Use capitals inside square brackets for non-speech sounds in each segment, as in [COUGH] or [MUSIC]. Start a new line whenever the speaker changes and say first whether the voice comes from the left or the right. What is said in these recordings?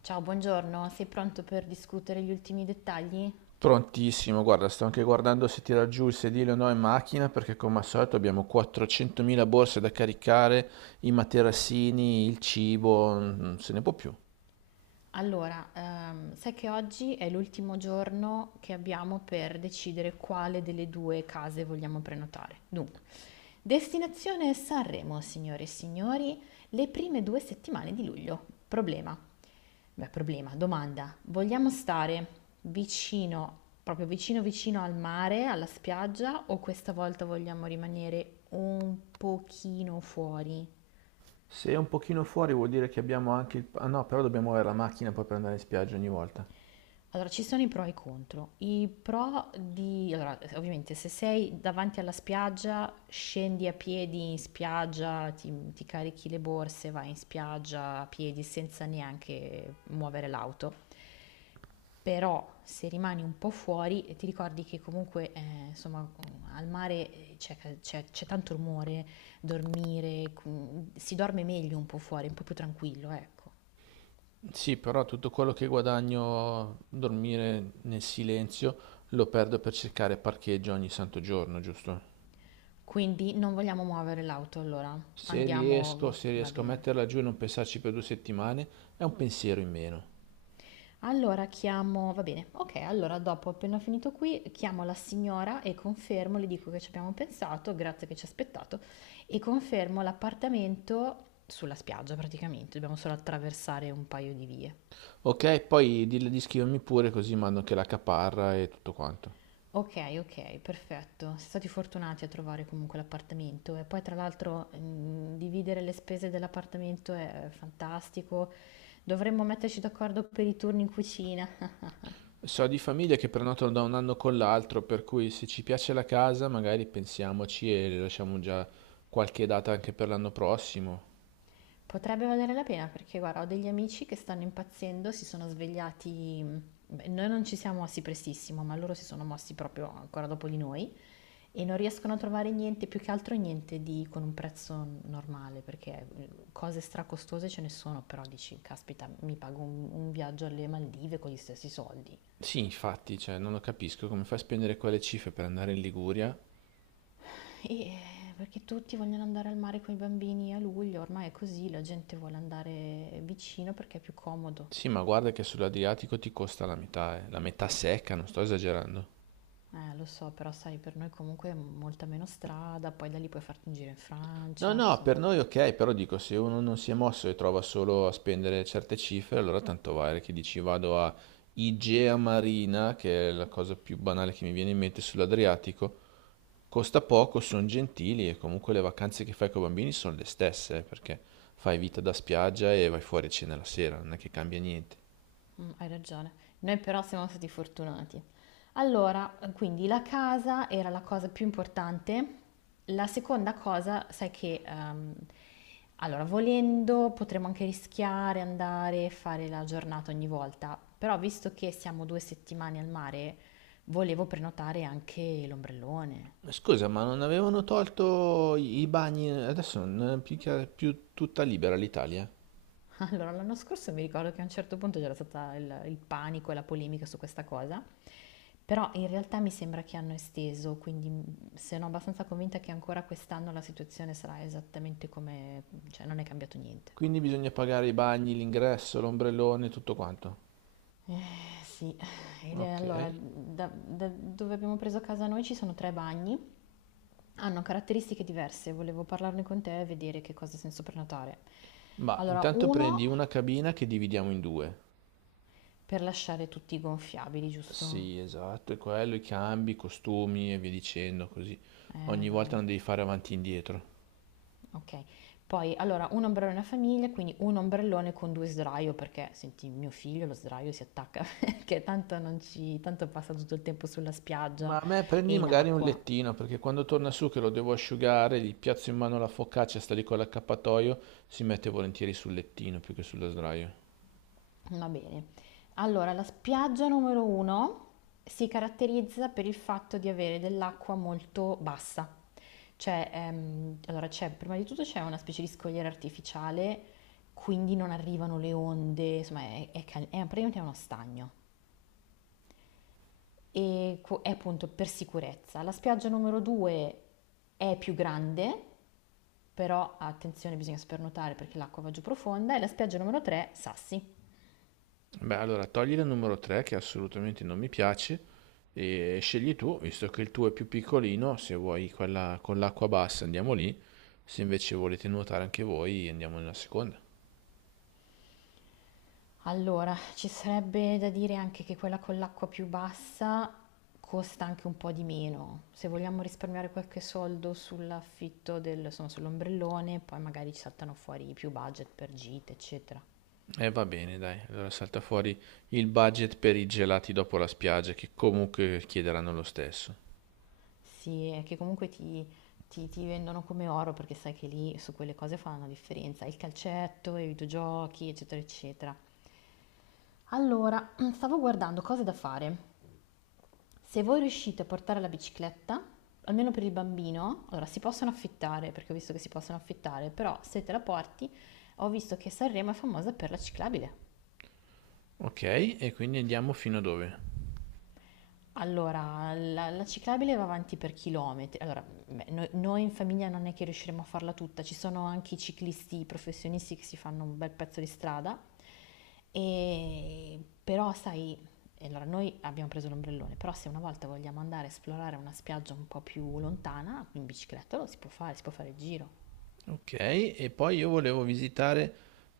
left: Ciao, buongiorno, sei pronto per discutere gli ultimi dettagli?
right: Prontissimo, guarda, sto anche guardando se tira giù il sedile o no in macchina perché come al solito abbiamo 400.000 borse da caricare, i materassini, il cibo, non se ne può più.
left: Allora, sai che oggi è l'ultimo giorno che abbiamo per decidere quale delle due case vogliamo prenotare. Dunque, destinazione Sanremo, signore e signori, le prime 2 settimane di luglio. Problema. Beh, problema, domanda. Vogliamo stare vicino, proprio vicino vicino al mare, alla spiaggia, o questa volta vogliamo rimanere un pochino fuori?
right: Se è un pochino fuori vuol dire che abbiamo anche il... Ah no, però dobbiamo avere la macchina poi per andare in spiaggia ogni volta.
left: Allora, ci sono i pro e i contro. I pro di... Allora, ovviamente se sei davanti alla spiaggia, scendi a piedi in spiaggia, ti carichi le borse, vai in spiaggia a piedi senza neanche muovere l'auto. Però se rimani un po' fuori, ti ricordi che comunque, insomma, al mare c'è tanto rumore, dormire, si dorme meglio un po' fuori, un po' più tranquillo, ecco.
right: Sì, però tutto quello che guadagno dormire nel silenzio lo perdo per cercare parcheggio ogni santo giorno, giusto?
left: Quindi non vogliamo muovere l'auto, allora
right: Se riesco,
left: andiamo,
right: se
left: va
right: riesco a
left: bene.
right: metterla giù e non pensarci per due settimane, è un pensiero in meno.
left: Allora chiamo va bene, okay, allora dopo appena ho finito qui, chiamo la signora e confermo, le dico che ci abbiamo pensato, grazie che ci ha aspettato, e confermo l'appartamento sulla spiaggia praticamente, dobbiamo solo attraversare un paio di vie.
right: Ok, poi dille di scrivermi pure così mando anche la caparra e tutto quanto.
left: Okay, okay, perfetto. Siete stati fortunati a trovare comunque l'appartamento e poi tra l'altro, dividere le spese dell'appartamento è fantastico. Dovremmo metterci d'accordo per i turni in cucina.
right: So di famiglie che prenotano da un anno con l'altro, per cui se ci piace la casa magari pensiamoci e le lasciamo già qualche data anche per l'anno prossimo.
left: Potrebbe valere la pena perché guarda, ho degli amici che stanno impazzendo, si sono svegliati, beh, noi non ci siamo mossi prestissimo, ma loro si sono mossi proprio ancora dopo di noi e non riescono a trovare niente, più che altro niente di con un prezzo normale, perché cose stracostose ce ne sono, però dici, caspita, mi pago un viaggio alle Maldive con gli stessi soldi.
right: Sì, infatti, cioè, non lo capisco come fai a spendere quelle cifre per andare in Liguria.
left: E eh, perché tutti vogliono andare al mare con i bambini a luglio, ormai è così, la gente vuole andare vicino perché è più comodo.
right: Sì, ma guarda che sull'Adriatico ti costa la metà, eh. La metà secca, non sto esagerando.
left: Lo so, però sai, per noi comunque è molta meno strada, poi da lì puoi farti un giro in
right: No,
left: Francia,
right: no, per
left: insomma.
right: noi ok, però dico, se uno non si è mosso e trova solo a spendere certe cifre, allora tanto vale che dici vado a Igea Marina, che è la cosa più banale che mi viene in mente sull'Adriatico, costa poco, sono gentili e comunque le vacanze che fai con i bambini sono le stesse, perché fai vita da spiaggia e vai fuori a cena la sera, non è che cambia niente.
left: Mm, hai ragione. Noi però siamo stati fortunati. Allora, quindi la casa era la cosa più importante. La seconda cosa, sai che, allora, volendo potremmo anche rischiare andare a fare la giornata ogni volta, però visto che siamo 2 settimane al mare, volevo prenotare anche l'ombrellone.
right: Scusa, ma non avevano tolto i bagni, adesso non è più, più tutta libera l'Italia?
left: Allora, l'anno scorso mi ricordo che a un certo punto c'era stata il panico e la polemica su questa cosa, però in realtà mi sembra che hanno esteso, quindi sono abbastanza convinta che ancora quest'anno la situazione sarà esattamente come, cioè non è cambiato niente.
right: Quindi bisogna pagare i bagni, l'ingresso, l'ombrellone, tutto quanto.
left: Sì.
right: Ok,
left: Allora, da dove abbiamo preso casa noi ci sono tre bagni, hanno caratteristiche diverse, volevo parlarne con te e vedere che cosa senso prenotare.
right: ma
left: Allora,
right: intanto
left: uno
right: prendi una cabina che dividiamo in due.
left: per lasciare tutti gonfiabili, giusto?
right: Sì, esatto, è quello, i cambi, i costumi e via dicendo, così ogni volta
left: Dai.
right: non devi fare avanti e indietro.
left: Okay. Poi allora 1 ombrellone a famiglia, quindi 1 ombrellone con 2 sdraio perché senti mio figlio lo sdraio si attacca [LAUGHS] perché tanto non ci tanto passa tutto il tempo sulla
right: Ma
left: spiaggia
right: a me prendi
left: e in
right: magari un
left: acqua.
right: lettino, perché quando torna su che lo devo asciugare, gli piazzo in mano la focaccia, sta lì con l'accappatoio, si mette volentieri sul lettino più che sullo sdraio.
left: Va bene. Allora la spiaggia numero 1 si caratterizza per il fatto di avere dell'acqua molto bassa. Cioè, allora c'è prima di tutto c'è una specie di scogliera artificiale, quindi non arrivano le onde, insomma è praticamente uno stagno. E appunto per sicurezza. La spiaggia numero 2 è più grande, però attenzione, bisogna spernotare perché l'acqua va giù profonda. E la spiaggia numero 3, sassi.
right: Beh, allora togli la numero 3 che assolutamente non mi piace e scegli tu, visto che il tuo è più piccolino, se vuoi quella con l'acqua bassa andiamo lì, se invece volete nuotare anche voi andiamo nella seconda.
left: Allora, ci sarebbe da dire anche che quella con l'acqua più bassa costa anche un po' di meno. Se vogliamo risparmiare qualche soldo sull'affitto del, insomma, sull'ombrellone, poi magari ci saltano fuori più budget per gite, eccetera.
right: E va bene, dai, allora salta fuori il budget per i gelati dopo la spiaggia che comunque chiederanno lo stesso.
left: Sì, è che comunque ti vendono come oro perché sai che lì su quelle cose fanno la differenza, il calcetto, i videogiochi, eccetera, eccetera. Allora, [CLEARS THROAT] stavo guardando cose da fare. Se voi riuscite a portare la bicicletta, almeno per il bambino, allora si possono affittare, perché ho visto che si possono affittare, però se te la porti, ho visto che Sanremo è famosa per la ciclabile.
right: Ok, e quindi andiamo fino a dove?
left: Allora, la ciclabile va avanti per chilometri. Allora, beh, noi in famiglia non è che riusciremo a farla tutta, ci sono anche i ciclisti professionisti che si fanno un bel pezzo di strada, e, però sai, e allora noi abbiamo preso l'ombrellone, però se una volta vogliamo andare a esplorare una spiaggia un po' più lontana, in bicicletta lo si può fare il giro.
right: Ok, e poi io volevo visitare,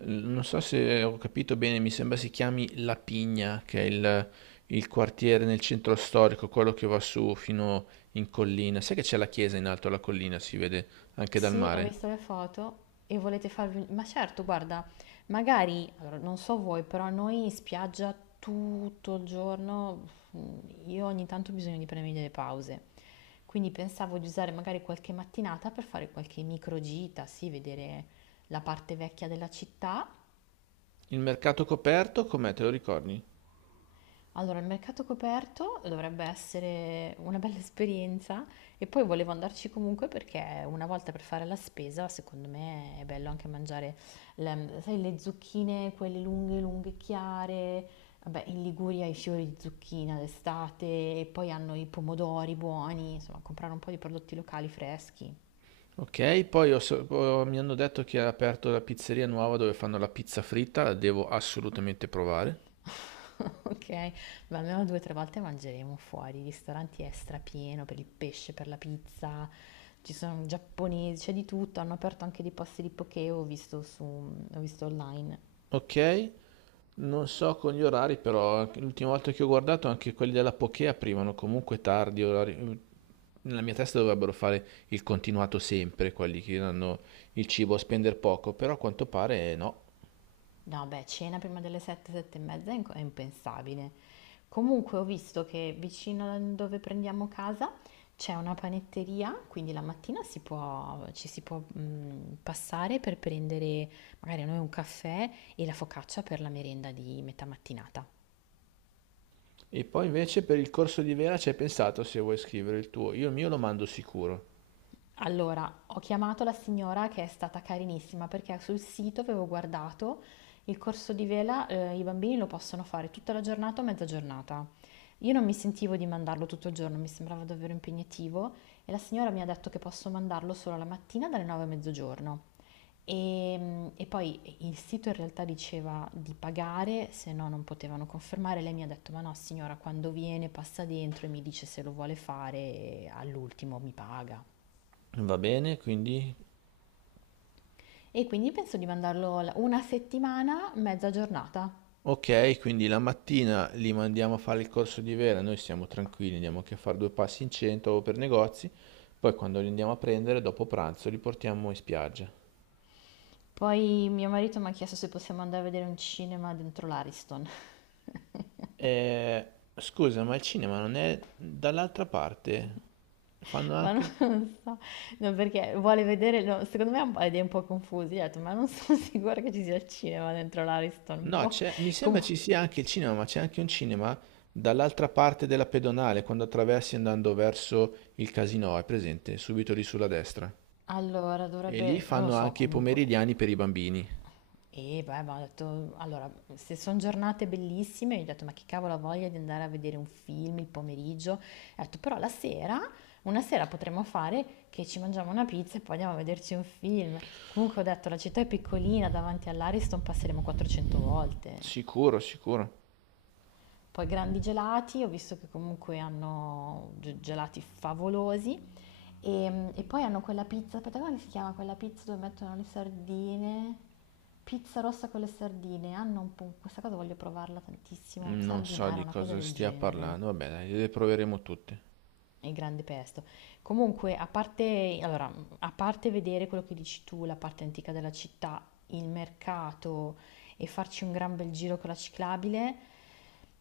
right: non so se ho capito bene, mi sembra si chiami La Pigna, che è il quartiere nel centro storico, quello che va su fino in collina. Sai che c'è la chiesa in alto alla collina, si vede anche dal
left: Sì, ho
right: mare.
left: visto le foto e volete farvi... Ma certo, guarda, magari, allora, non so voi, però noi in spiaggia tutto il giorno, mm, io ogni tanto ho bisogno di prendermi delle pause. Quindi pensavo di usare magari qualche mattinata per fare qualche microgita, sì, vedere la parte vecchia della città.
right: Il mercato coperto, com'è, te lo ricordi?
left: Allora, il mercato coperto dovrebbe essere una bella esperienza e poi volevo andarci comunque perché una volta per fare la spesa, secondo me è bello anche mangiare, le, sai, le zucchine, quelle lunghe, lunghe, chiare. Vabbè, in Liguria i fiori di zucchina d'estate e poi hanno i pomodori buoni, insomma, comprare un po' di prodotti locali freschi.
right: Ok, poi mi hanno detto che ha aperto la pizzeria nuova dove fanno la pizza fritta, la devo assolutamente provare.
left: [LAUGHS] Okay, ma almeno 2, 3 volte mangeremo fuori, i ristoranti è strapieno per il pesce, per la pizza, ci sono giapponesi, c'è di tutto, hanno aperto anche dei posti di poké, ho visto online.
right: Ok, non so con gli orari, però l'ultima volta che ho guardato anche quelli della Poké aprivano comunque tardi orari. Nella mia testa dovrebbero fare il continuato sempre, quelli che danno il cibo a spendere poco, però a quanto pare no.
left: No beh, cena prima delle 7, 7 e mezza è impensabile. Comunque ho visto che vicino a dove prendiamo casa c'è una panetteria, quindi la mattina si può ci si può, passare per prendere magari noi un caffè e la focaccia per la merenda di metà mattinata.
right: E poi invece per il corso di Vera ci hai pensato se vuoi scrivere il tuo. Io il mio lo mando sicuro.
left: Allora, ho chiamato la signora che è stata carinissima perché sul sito avevo guardato il corso di vela, i bambini lo possono fare tutta la giornata o mezza giornata. Io non mi sentivo di mandarlo tutto il giorno, mi sembrava davvero impegnativo e la signora mi ha detto che posso mandarlo solo la mattina dalle 9 a mezzogiorno. E poi il sito in realtà diceva di pagare, se no non potevano confermare. Lei mi ha detto: Ma no, signora, quando viene passa dentro e mi dice se lo vuole fare, e all'ultimo mi paga.
right: Va bene, quindi...
left: E quindi penso di mandarlo una settimana, mezza giornata.
right: Ok, quindi la mattina li mandiamo a fare il corso di Vera, noi siamo tranquilli, andiamo anche a fare due passi in centro o per negozi, poi quando li andiamo a prendere dopo pranzo li portiamo in spiaggia.
left: Poi mio marito mi ha chiesto se possiamo andare a vedere un cinema dentro l'Ariston,
right: Eh, scusa, ma il cinema non è dall'altra parte? Fanno
left: [LAUGHS] ma non
right: anche...
left: so, no, perché vuole vedere, no, secondo me ha un po' idee un po' confuse, gli ho detto, ma non sono [LAUGHS] sicura che ci sia il cinema dentro l'Ariston.
right: No,
left: Boh.
right: c'è... mi sembra
left: Comu-
right: ci sia anche il cinema, ma c'è anche un cinema dall'altra parte della pedonale, quando attraversi andando verso il casino, è presente, subito lì sulla destra.
left: allora,
right: E lì
left: dovrebbe, non lo
right: fanno
left: so,
right: anche i
left: comunque.
right: pomeridiani per i bambini.
left: E beh, ma ho detto, allora, se sono giornate bellissime, gli ho detto, ma che cavolo ha voglia di andare a vedere un film il pomeriggio? Ho detto, però la sera, una sera potremmo fare che ci mangiamo una pizza e poi andiamo a vederci un film. Comunque ho detto, la città è piccolina, davanti all'Ariston passeremo 400 volte.
right: Sicuro, sicuro.
left: Poi grandi gelati, ho visto che comunque hanno gelati favolosi e, poi hanno quella pizza, aspetta, come si chiama quella pizza dove mettono le sardine? Pizza rossa con le sardine. Hanno un po', questa cosa voglio provarla tantissimo.
right: Non so
left: Sardinara,
right: di
left: una cosa
right: cosa
left: del
right: stia
left: genere.
right: parlando, vabbè, dai, le proveremo tutte.
left: Il grande pesto. Comunque, a parte, allora, a parte vedere quello che dici tu, la parte antica della città, il mercato e farci un gran bel giro con la ciclabile,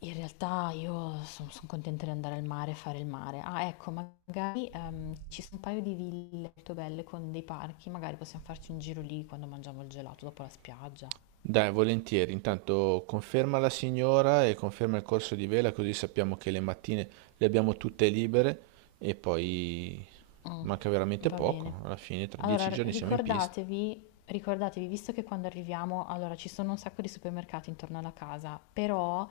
left: in realtà io sono contenta di andare al mare e fare il mare. Ah, ecco, magari ci sono un paio di ville molto belle con dei parchi, magari possiamo farci un giro lì quando mangiamo il gelato dopo la spiaggia.
right: Dai, volentieri. Intanto conferma la signora e conferma il corso di vela, così sappiamo che le mattine le abbiamo tutte libere e poi
left: Mh,
right: manca veramente
left: va bene.
right: poco. Alla fine, tra
left: Allora
right: dieci
left: r
right: giorni siamo in pista.
left: ricordatevi ricordatevi, visto che quando arriviamo allora ci sono un sacco di supermercati intorno alla casa, però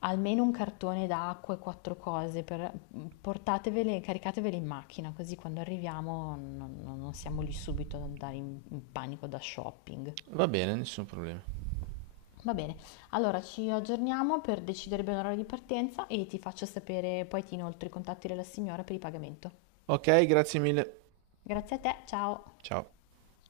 left: almeno un cartone d'acqua e 4 cose per portatevele caricatevele in macchina, così quando arriviamo non siamo lì subito ad andare in panico da shopping.
right: Va bene, nessun problema.
left: Va bene, allora ci aggiorniamo per decidere bene l'orario di partenza e ti faccio sapere poi ti inoltro i contatti della signora per il pagamento.
right: Ok, grazie mille.
left: Grazie a te, ciao.
right: Ciao.